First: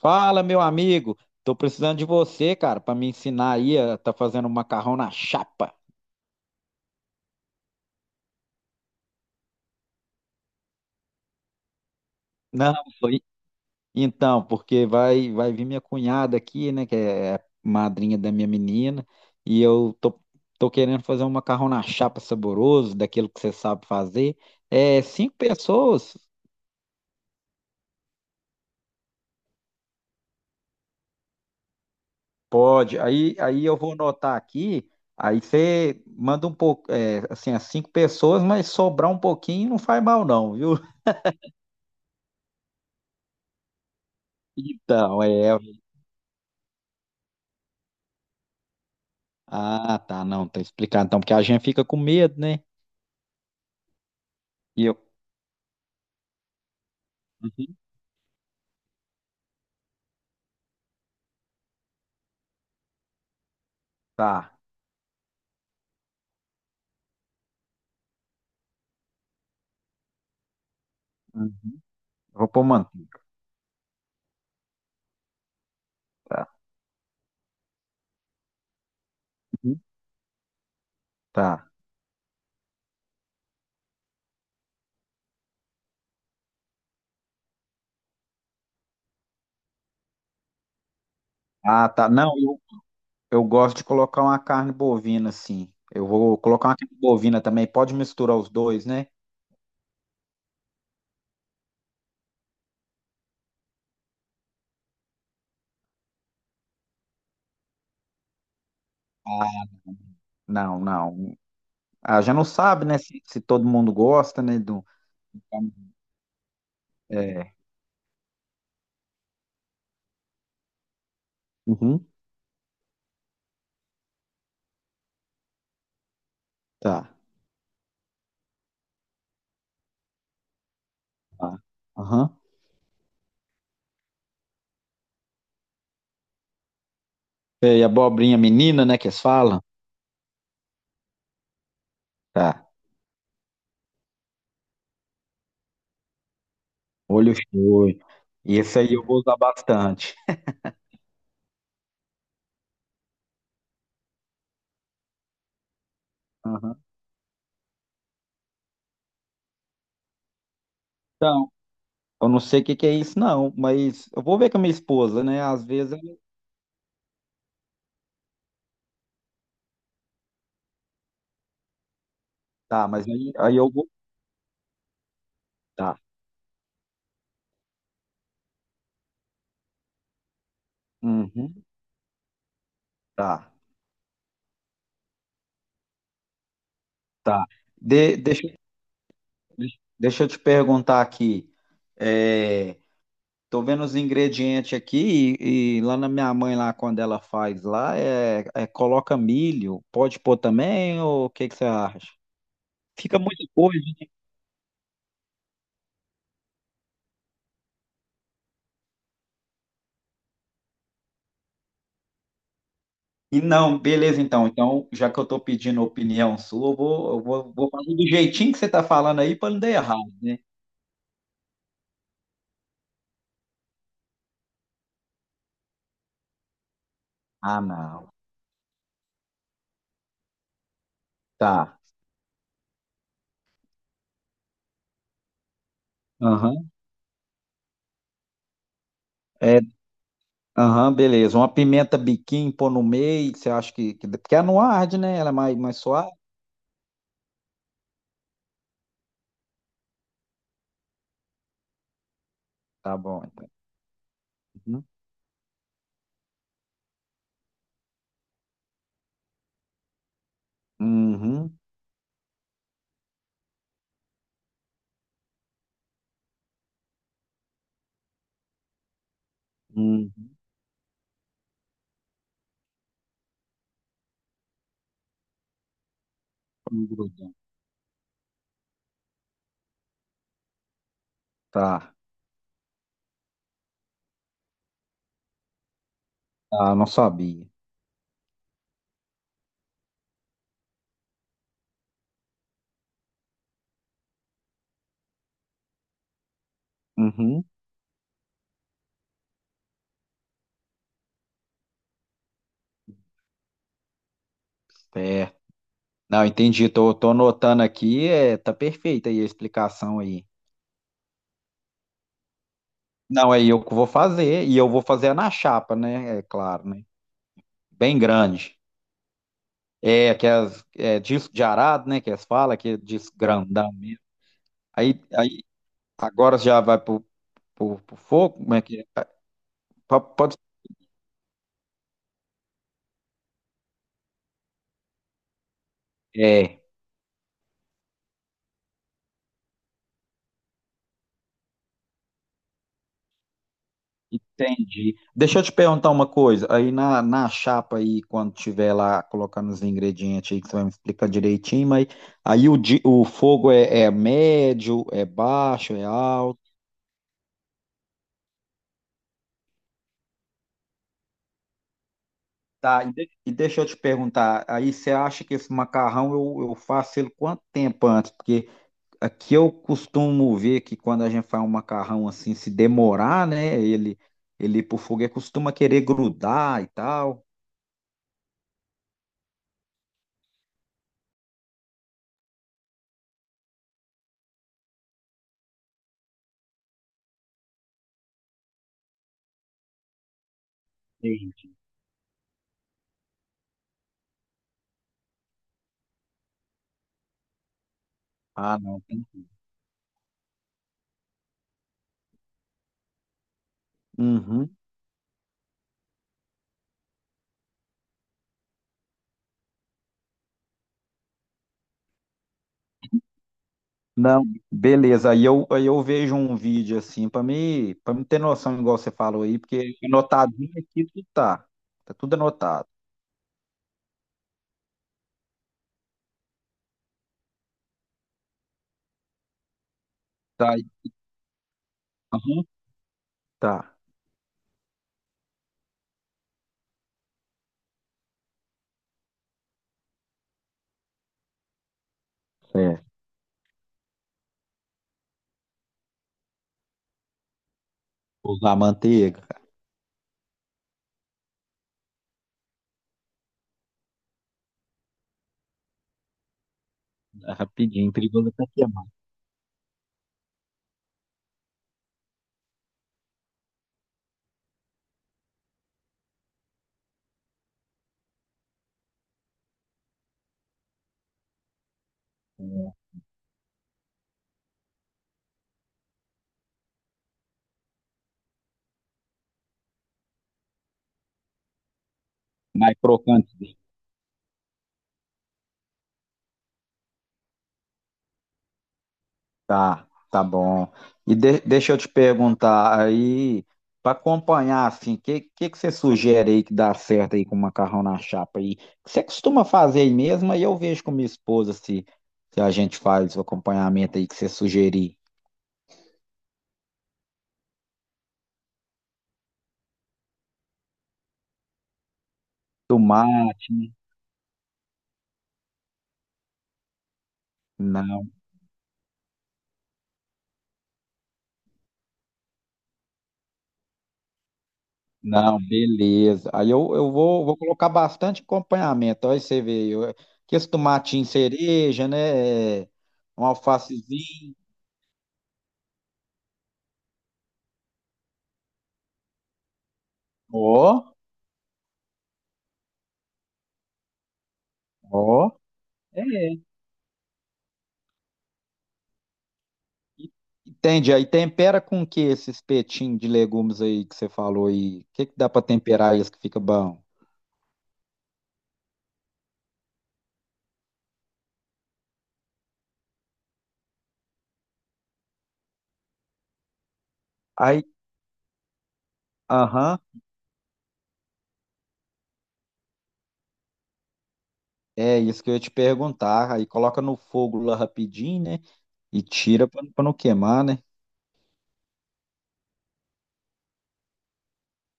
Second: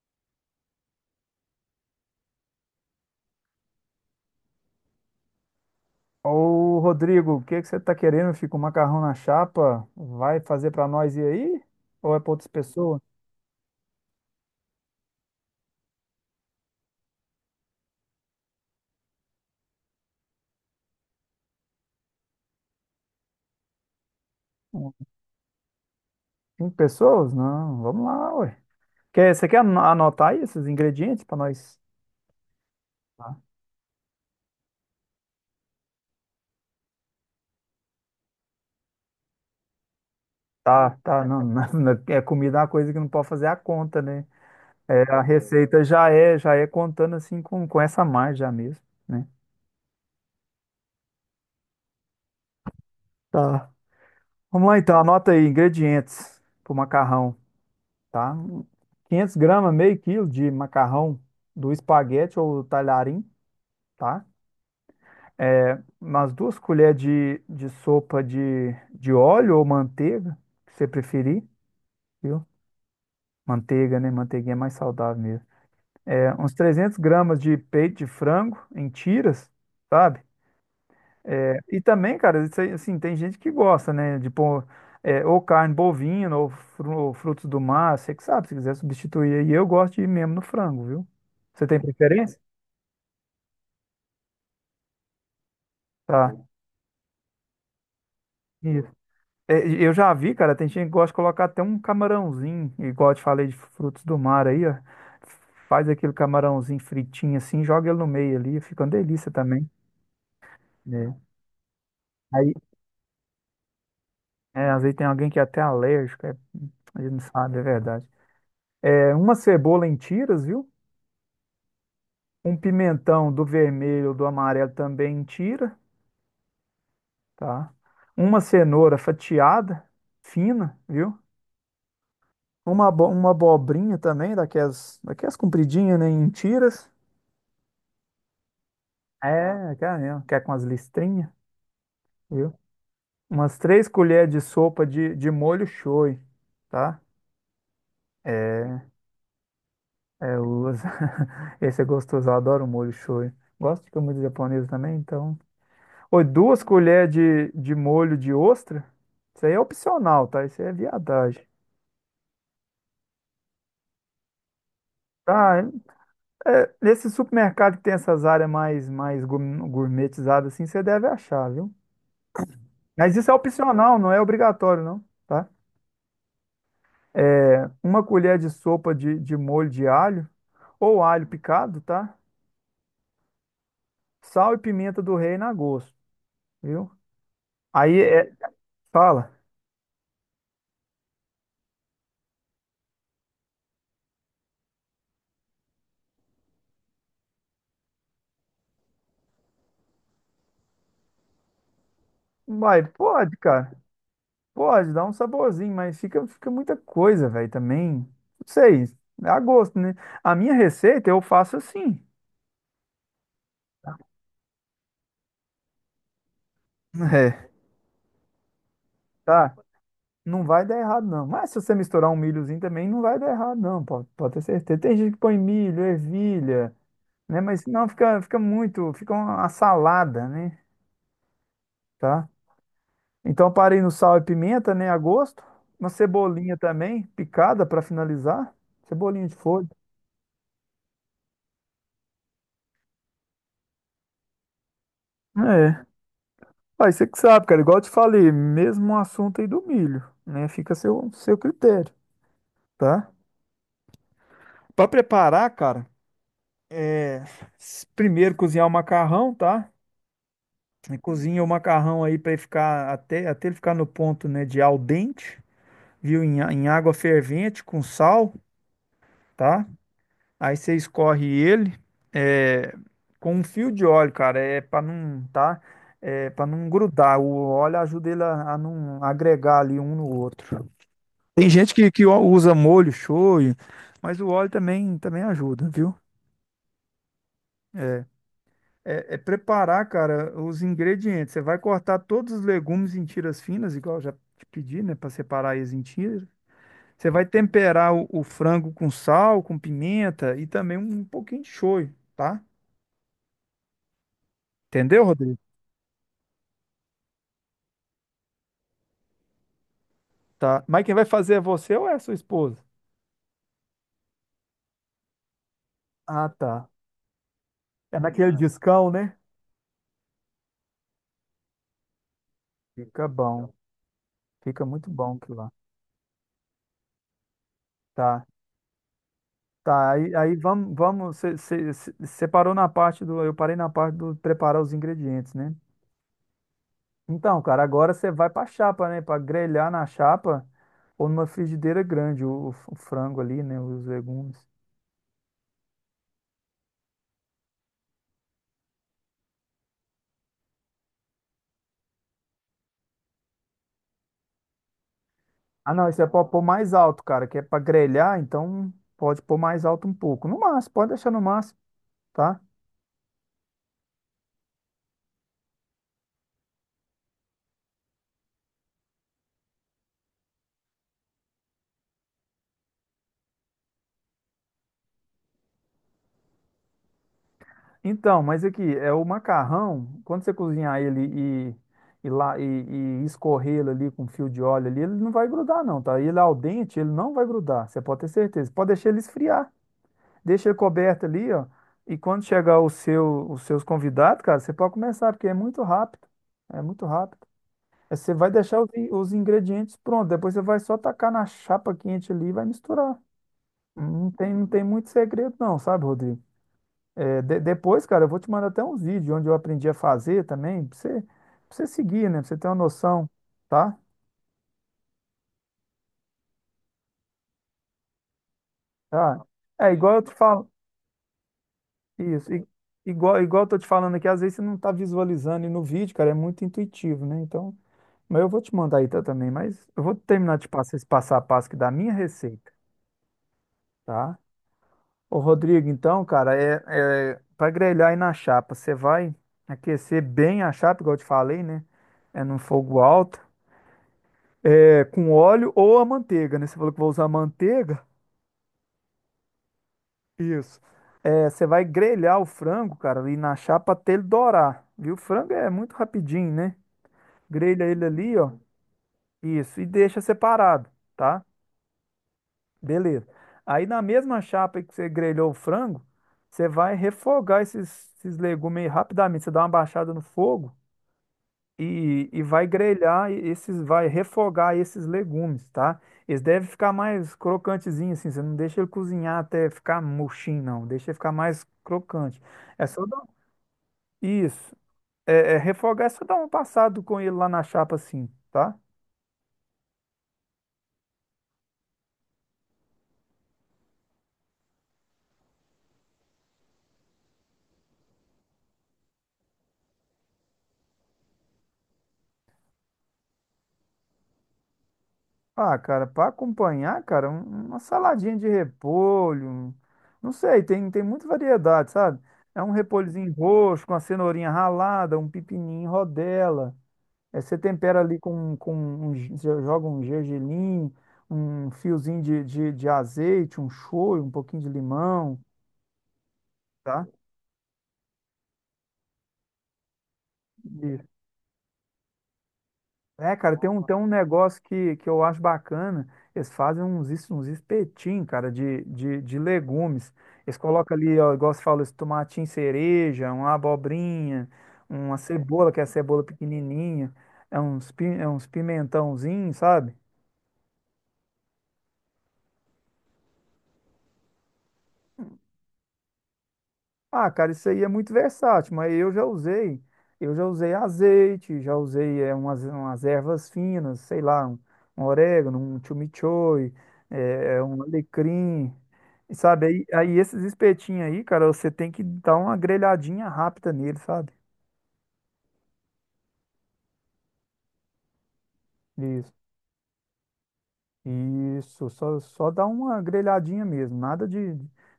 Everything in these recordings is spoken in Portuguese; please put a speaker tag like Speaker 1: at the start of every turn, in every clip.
Speaker 1: Fala, meu amigo. Tô precisando de você, cara, para me ensinar aí a tá fazendo um macarrão na chapa.
Speaker 2: Ô, Rodrigo, o que que você tá querendo? Fica um macarrão na chapa? Vai fazer pra nós ir aí? Ou é pra outras
Speaker 1: Não,
Speaker 2: pessoas?
Speaker 1: sou i- então, porque vai vir minha cunhada aqui, né, que é madrinha da minha menina, e eu tô querendo fazer um macarrão na chapa saboroso, daquilo que você sabe fazer.
Speaker 2: Hum,
Speaker 1: É, cinco pessoas.
Speaker 2: Cinco pessoas? Não, vamos lá, ué. Você quer anotar aí esses ingredientes pra nós?
Speaker 1: Pode. Aí
Speaker 2: Tá,
Speaker 1: aí eu vou anotar aqui. Aí você manda um pouco, é, assim, as cinco pessoas, mas sobrar um pouquinho não faz mal não, viu?
Speaker 2: tá, tá, não, não, não, é comida é uma coisa que não pode fazer a conta, né? É, a
Speaker 1: Então, é.
Speaker 2: receita já é contando assim com essa margem já mesmo, né?
Speaker 1: Ah, tá, não, tá explicado. Então, porque a gente fica com medo, né?
Speaker 2: Tá. Vamos lá
Speaker 1: E eu.
Speaker 2: então, anota aí ingredientes pro macarrão.
Speaker 1: Uhum.
Speaker 2: Tá? 500 gramas, meio quilo de macarrão do espaguete ou talharim, tá?
Speaker 1: Tá.
Speaker 2: É, umas 2 colheres de sopa de óleo ou manteiga, que você preferir,
Speaker 1: Uhum.
Speaker 2: viu?
Speaker 1: Vou pôr manteiga.
Speaker 2: Manteiga, né? Manteiguinha é mais saudável mesmo. É,
Speaker 1: Tá.
Speaker 2: uns 300 gramas de peito de frango em tiras,
Speaker 1: Uhum.
Speaker 2: sabe?
Speaker 1: Tá.
Speaker 2: E também, cara, isso aí, assim, tem gente que gosta, né? De pôr ou carne bovina ou frutos do mar, você que sabe, se quiser substituir aí, eu gosto de ir mesmo no frango, viu? Você tem
Speaker 1: Ah, tá. Não,
Speaker 2: preferência?
Speaker 1: eu gosto de colocar uma carne bovina, sim. Eu
Speaker 2: Tá,
Speaker 1: vou colocar uma carne bovina também. Pode misturar os dois,
Speaker 2: isso.
Speaker 1: né?
Speaker 2: É, e eu já vi, cara, tem gente que gosta de colocar até um camarãozinho, igual eu te falei de frutos do mar aí, ó. Faz aquele camarãozinho fritinho assim, joga ele no meio ali, fica uma delícia
Speaker 1: Ah,
Speaker 2: também.
Speaker 1: não,
Speaker 2: Né?
Speaker 1: não. Ah, já não
Speaker 2: Aí,
Speaker 1: sabe, né? Se todo mundo gosta, né?
Speaker 2: às
Speaker 1: Do...
Speaker 2: vezes tem alguém que é até alérgico, ele não
Speaker 1: É.
Speaker 2: sabe, é verdade. É uma cebola em tiras, viu?
Speaker 1: Uhum.
Speaker 2: Um pimentão do vermelho, do amarelo também em tira,
Speaker 1: Tá.
Speaker 2: tá? Uma cenoura fatiada, fina, viu?
Speaker 1: Tá. Aham.
Speaker 2: Uma abobrinha também, daquelas compridinhas, né? Em tiras.
Speaker 1: E abobrinha menina, né? Que eles falam?
Speaker 2: É, aquela mesmo, que é com as listrinhas, viu?
Speaker 1: Tá.
Speaker 2: Umas 3 colheres de sopa de molho shoyu, tá?
Speaker 1: Olho cheio. Esse aí eu vou usar bastante.
Speaker 2: É, eu uso. Esse é gostoso, eu adoro molho shoyu. Gosto de comida japonesa também, então. Oi, 2
Speaker 1: Aham.
Speaker 2: colheres de molho de ostra. Isso aí é opcional, tá? Isso aí é viadagem.
Speaker 1: Eu não sei o que que é isso, não, mas eu vou ver com a minha esposa, né?
Speaker 2: Ah,
Speaker 1: Às vezes ela
Speaker 2: nesse supermercado que tem essas áreas mais gourmetizadas assim, você deve achar, viu?
Speaker 1: tá, mas
Speaker 2: Mas isso
Speaker 1: aí,
Speaker 2: é
Speaker 1: aí eu vou.
Speaker 2: opcional, não é obrigatório, não, tá?
Speaker 1: Tá.
Speaker 2: É, uma colher de sopa de molho de alho, ou alho
Speaker 1: Uhum,
Speaker 2: picado, tá?
Speaker 1: tá,
Speaker 2: Sal e pimenta do reino a gosto, viu?
Speaker 1: tá.
Speaker 2: Aí
Speaker 1: Deixa,
Speaker 2: fala,
Speaker 1: deixa eu te perguntar aqui. É, tô vendo os ingredientes aqui e lá na minha mãe, lá quando ela faz lá, é, é coloca milho. Pode pôr também, ou o que que você acha?
Speaker 2: vai,
Speaker 1: Fica
Speaker 2: pode,
Speaker 1: muita
Speaker 2: cara,
Speaker 1: coisa.
Speaker 2: pode, dá um saborzinho, mas fica muita coisa, velho, também. Não sei, é a gosto, né? A minha receita eu faço assim,
Speaker 1: E não, beleza, então. Então, já que eu tô pedindo a opinião sua, eu vou, eu
Speaker 2: é,
Speaker 1: vou, vou fazer do jeitinho que você tá falando aí para
Speaker 2: tá?
Speaker 1: não dar errado, né?
Speaker 2: Não vai dar errado, não. Mas se você misturar um milhozinho também, não vai dar errado, não, pode, ter certeza. Tem gente que põe milho, ervilha. Né?
Speaker 1: Ah,
Speaker 2: Mas não,
Speaker 1: não.
Speaker 2: fica muito, fica uma salada, né?
Speaker 1: Tá.
Speaker 2: Tá? Então eu parei no sal e pimenta, né? A gosto. Uma cebolinha
Speaker 1: Aham.
Speaker 2: também, picada para finalizar. Cebolinha de
Speaker 1: É,
Speaker 2: folha.
Speaker 1: aham, beleza. Uma pimenta biquinho, pôr no meio, que você acha que, que. Porque ela não arde, né? Ela é mais, mais
Speaker 2: É.
Speaker 1: suave.
Speaker 2: Aí você que sabe, cara. Igual eu te falei, mesmo assunto aí do milho, né? Fica a seu critério,
Speaker 1: Tá
Speaker 2: tá?
Speaker 1: bom, então. Uhum.
Speaker 2: Para preparar, cara, é... primeiro cozinhar o macarrão, tá? Cozinha o
Speaker 1: Uhum.
Speaker 2: macarrão aí para ele ficar até ele ficar no ponto, né, de al dente, viu? Em água fervente com sal, tá?
Speaker 1: Uhum.
Speaker 2: Aí você escorre ele é, com um fio de óleo, cara, é para não, tá? É para não
Speaker 1: Pra não
Speaker 2: grudar.
Speaker 1: grudar.
Speaker 2: O óleo ajuda ele a não agregar ali um no outro. Tem gente que,
Speaker 1: Tá.
Speaker 2: que usa molho shoyu, mas o óleo também ajuda, viu?
Speaker 1: Ah, não sabia.
Speaker 2: É, é, preparar, cara, os ingredientes. Você vai cortar todos os legumes em tiras finas, igual eu já te pedi, né, para separar eles em tiras. Você vai
Speaker 1: Uhum.
Speaker 2: temperar o frango com sal, com pimenta e também um pouquinho de shoyu, tá? Entendeu,
Speaker 1: Certo.
Speaker 2: Rodrigo?
Speaker 1: Não, entendi. Tô anotando aqui. É, tá perfeita aí a explicação aí.
Speaker 2: Tá. Mas quem vai fazer é você ou é a sua esposa?
Speaker 1: Não, aí eu que vou fazer. E eu vou fazer na chapa, né? É
Speaker 2: Ah, tá.
Speaker 1: claro, né? Bem
Speaker 2: É naquele
Speaker 1: grande.
Speaker 2: discão, né?
Speaker 1: É, que as, é disco de arado, né? Que eles falam, que é
Speaker 2: Fica
Speaker 1: disco
Speaker 2: bom.
Speaker 1: grandão mesmo.
Speaker 2: Fica muito
Speaker 1: Aí,
Speaker 2: bom aquilo
Speaker 1: aí
Speaker 2: lá.
Speaker 1: agora já vai pro, pro
Speaker 2: Tá.
Speaker 1: fogo? Como é que é?
Speaker 2: Tá. Aí
Speaker 1: Pode,
Speaker 2: vamos, vamos. Você parou na parte do. Eu parei na parte do preparar os ingredientes, né?
Speaker 1: é,
Speaker 2: Então, cara, agora você vai pra chapa, né? Pra grelhar na chapa ou numa frigideira grande o frango ali, né? Os legumes.
Speaker 1: entendi. Deixa eu te perguntar uma coisa. Aí na, na chapa aí, quando tiver lá colocando os ingredientes aí, que você vai me explicar direitinho, mas aí o, o fogo é, é médio, é
Speaker 2: Ah,
Speaker 1: baixo, é
Speaker 2: não. Isso é pra
Speaker 1: alto.
Speaker 2: pôr mais alto, cara. Que é pra grelhar, então pode pôr mais alto um pouco. No máximo, pode deixar no máximo, tá?
Speaker 1: Tá, e, e deixa eu te perguntar, aí você acha que esse macarrão eu faço ele quanto tempo antes? Porque aqui eu costumo ver que quando a gente faz um macarrão assim, se demorar, né? Ele pro foguete costuma querer grudar e tal.
Speaker 2: Então, mas aqui, é o macarrão, quando você cozinhar ele e, lá, e escorrer ele ali com fio de óleo ali, ele não vai grudar não, tá? Ele ao dente, ele não vai grudar, você pode ter certeza. Pode deixar ele esfriar, deixa ele coberto ali,
Speaker 1: Sim.
Speaker 2: ó, e quando chegar os seus convidados, cara, você pode começar, porque é muito rápido, é muito rápido. É, você vai
Speaker 1: Ah,
Speaker 2: deixar os,
Speaker 1: não.
Speaker 2: in-
Speaker 1: tem-
Speaker 2: os ingredientes prontos, depois você vai só tacar na chapa quente ali e vai misturar. Não tem, não
Speaker 1: Uhum.
Speaker 2: tem muito segredo não, sabe, Rodrigo? É, depois, cara, eu vou te mandar até uns vídeos onde eu aprendi a fazer também, pra você seguir, né? Pra você ter uma noção, tá?
Speaker 1: Não, beleza. Aí eu vejo um vídeo assim para me ter noção, igual você falou
Speaker 2: Tá.
Speaker 1: aí,
Speaker 2: É
Speaker 1: porque
Speaker 2: igual eu te falo,
Speaker 1: anotadinho aqui tudo tá. Tá tudo
Speaker 2: isso, i-
Speaker 1: anotado.
Speaker 2: igual, igual eu tô te falando aqui, às vezes você não tá visualizando e no vídeo, cara, é muito intuitivo, né? Então, mas eu vou te mandar aí tá, também, mas eu vou terminar de
Speaker 1: Tá aí.
Speaker 2: passar esse passo a passo aqui da minha
Speaker 1: Uhum.
Speaker 2: receita,
Speaker 1: Tá.
Speaker 2: tá? Ô, Rodrigo, então, cara, é para grelhar aí na chapa, você vai aquecer bem a chapa, igual eu te falei, né? É num fogo
Speaker 1: É.
Speaker 2: alto. É, com óleo ou a manteiga, né? Você falou que vai usar manteiga?
Speaker 1: Usar manteiga.
Speaker 2: Isso. É, você vai grelhar o frango, cara, ali na chapa até ele dourar, viu? O frango é muito rapidinho, né? Grelha ele
Speaker 1: Rapidinho,
Speaker 2: ali,
Speaker 1: perigoso
Speaker 2: ó.
Speaker 1: até queimar.
Speaker 2: Isso. E deixa separado, tá? Beleza. Aí na mesma chapa aí que você grelhou o frango, você vai refogar esses legumes aí rapidamente. Você dá uma baixada no fogo e
Speaker 1: É.
Speaker 2: vai refogar esses legumes, tá? Eles devem ficar mais crocantezinhos assim, você não deixa ele cozinhar até ficar murchinho, não, deixa ele ficar mais crocante. É
Speaker 1: Mais
Speaker 2: só dar... um,
Speaker 1: crocante.
Speaker 2: Isso, é refogar, é só dar um passado com ele lá na chapa assim, tá?
Speaker 1: Tá, tá bom. E deixa eu te perguntar aí, para acompanhar assim, o que, que você sugere aí que dá certo aí com macarrão na chapa aí? Você costuma fazer aí mesmo? Aí eu vejo com minha esposa se a gente faz o acompanhamento aí que você sugerir.
Speaker 2: Ah, cara, para acompanhar, cara, uma saladinha de repolho, não sei, tem muita variedade, sabe? É um repolhozinho
Speaker 1: Tomate,
Speaker 2: roxo
Speaker 1: né?
Speaker 2: com a cenourinha ralada, um pepininho em rodela. É, você tempera ali
Speaker 1: Não,
Speaker 2: com você joga um gergelim, um fiozinho de azeite, um shoyu, um pouquinho de limão,
Speaker 1: não, beleza. Aí eu,
Speaker 2: tá?
Speaker 1: eu vou, vou colocar bastante acompanhamento. Aí você vê, eu, que esse
Speaker 2: Isso.
Speaker 1: tomatinho cereja, né? É,
Speaker 2: É,
Speaker 1: um
Speaker 2: cara, tem um
Speaker 1: alfacezinho.
Speaker 2: negócio que eu acho bacana. Eles fazem uns espetinhos, cara, de legumes. Eles
Speaker 1: Ó,
Speaker 2: colocam ali, ó, igual você falou, esse tomatinho cereja, uma abobrinha, uma
Speaker 1: ó.
Speaker 2: cebola, que é a
Speaker 1: É.
Speaker 2: cebola pequenininha, é uns pimentãozinhos, sabe?
Speaker 1: Entende? Aí tempera com o que esse espetinho de legumes aí que você falou aí? O que que dá pra temperar isso que fica bom?
Speaker 2: Ah, cara, isso aí é muito versátil, mas eu já usei azeite, já usei umas ervas finas, sei lá, um orégano, um chimichurri, um
Speaker 1: Aí,
Speaker 2: alecrim, e sabe? Aí,
Speaker 1: aham,
Speaker 2: aí esses espetinhos aí, cara, você tem que dar uma grelhadinha rápida nele, sabe?
Speaker 1: é isso que eu ia te perguntar. Aí coloca no fogo lá rapidinho, né? E
Speaker 2: Isso,
Speaker 1: tira pra pra não queimar, né?
Speaker 2: isso, só dá uma grelhadinha mesmo, nada de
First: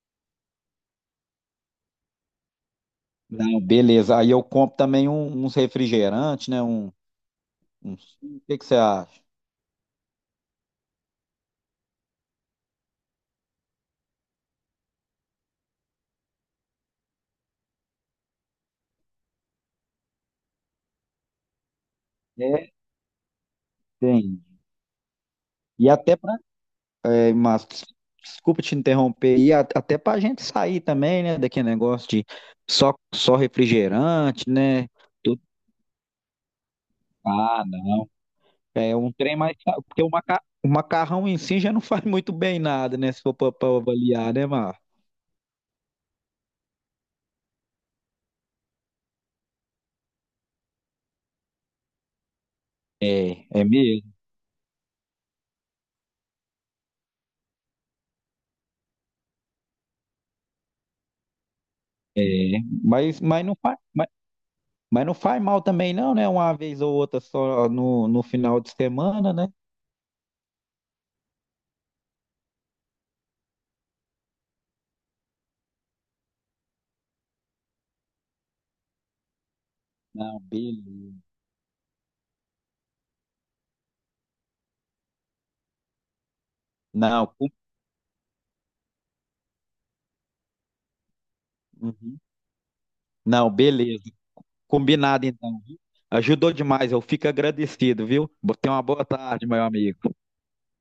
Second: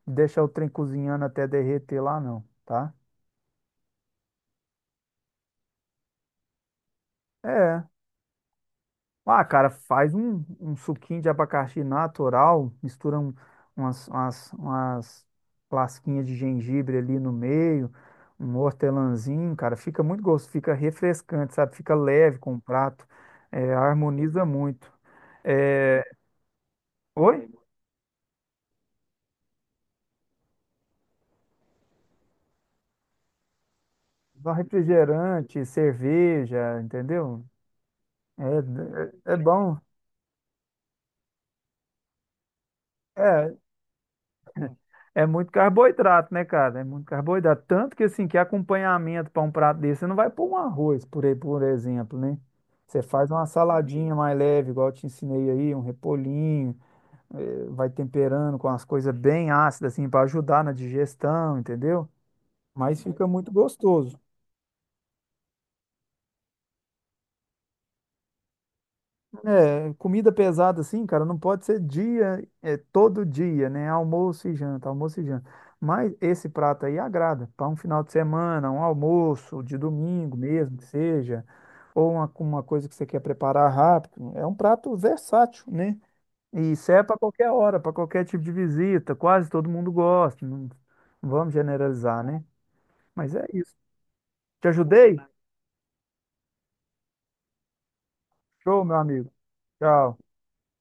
Speaker 2: de deixar o trem cozinhando até derreter lá, não, tá?
Speaker 1: Não, beleza. Aí eu compro também um- uns refrigerantes, né? Um,
Speaker 2: É.
Speaker 1: um... O que que você acha?
Speaker 2: Ah, cara, faz um suquinho de abacaxi natural, mistura umas lasquinhas de gengibre ali no meio, um hortelãzinho, cara, fica muito gostoso, fica refrescante, sabe? Fica leve com o
Speaker 1: É,
Speaker 2: prato,
Speaker 1: tem.
Speaker 2: harmoniza muito.
Speaker 1: E
Speaker 2: É,
Speaker 1: até pra. É,
Speaker 2: oi?
Speaker 1: mas desculpa te interromper. E até pra gente sair também, né? Daquele negócio de só refrigerante,
Speaker 2: Só
Speaker 1: né?
Speaker 2: refrigerante, cerveja, entendeu?
Speaker 1: Ah, não. É um
Speaker 2: É, é
Speaker 1: trem mais.
Speaker 2: bom.
Speaker 1: Porque o, maca... o macarrão em si já não faz muito bem nada, né? Se for para
Speaker 2: É,
Speaker 1: avaliar, né, Mar?
Speaker 2: é muito carboidrato, né, cara? É muito carboidrato. Tanto que, assim, que acompanhamento para um prato desse, você não vai pôr um arroz, por aí, por exemplo, né? Você faz uma
Speaker 1: É, é mesmo.
Speaker 2: saladinha mais leve, igual eu te ensinei aí, um repolhinho, vai temperando com as coisas bem ácidas, assim, para ajudar na digestão, entendeu?
Speaker 1: É.
Speaker 2: Mas
Speaker 1: Mas,
Speaker 2: fica
Speaker 1: mas,
Speaker 2: muito
Speaker 1: não faz, mas,
Speaker 2: gostoso.
Speaker 1: mas não faz mal também, não, né? Uma vez ou outra só no, no final de semana, né?
Speaker 2: É, comida pesada assim, cara, não pode ser dia, todo dia, né? Almoço e janta, almoço e janta. Mas esse prato aí agrada para um final de semana, um almoço de domingo
Speaker 1: Não,
Speaker 2: mesmo, que
Speaker 1: beleza.
Speaker 2: seja, ou uma coisa que você quer preparar rápido. É um prato versátil, né? E serve para
Speaker 1: Não, com-
Speaker 2: qualquer hora, para qualquer tipo de visita. Quase todo mundo gosta. Não, não vamos
Speaker 1: uhum.
Speaker 2: generalizar, né? Mas é
Speaker 1: Não,
Speaker 2: isso.
Speaker 1: beleza.
Speaker 2: Te ajudei?
Speaker 1: Combinado então, viu? Ajudou demais, eu fico agradecido, viu? Tenha uma
Speaker 2: Show, meu
Speaker 1: boa
Speaker 2: amigo.
Speaker 1: tarde, meu amigo.
Speaker 2: Tchau.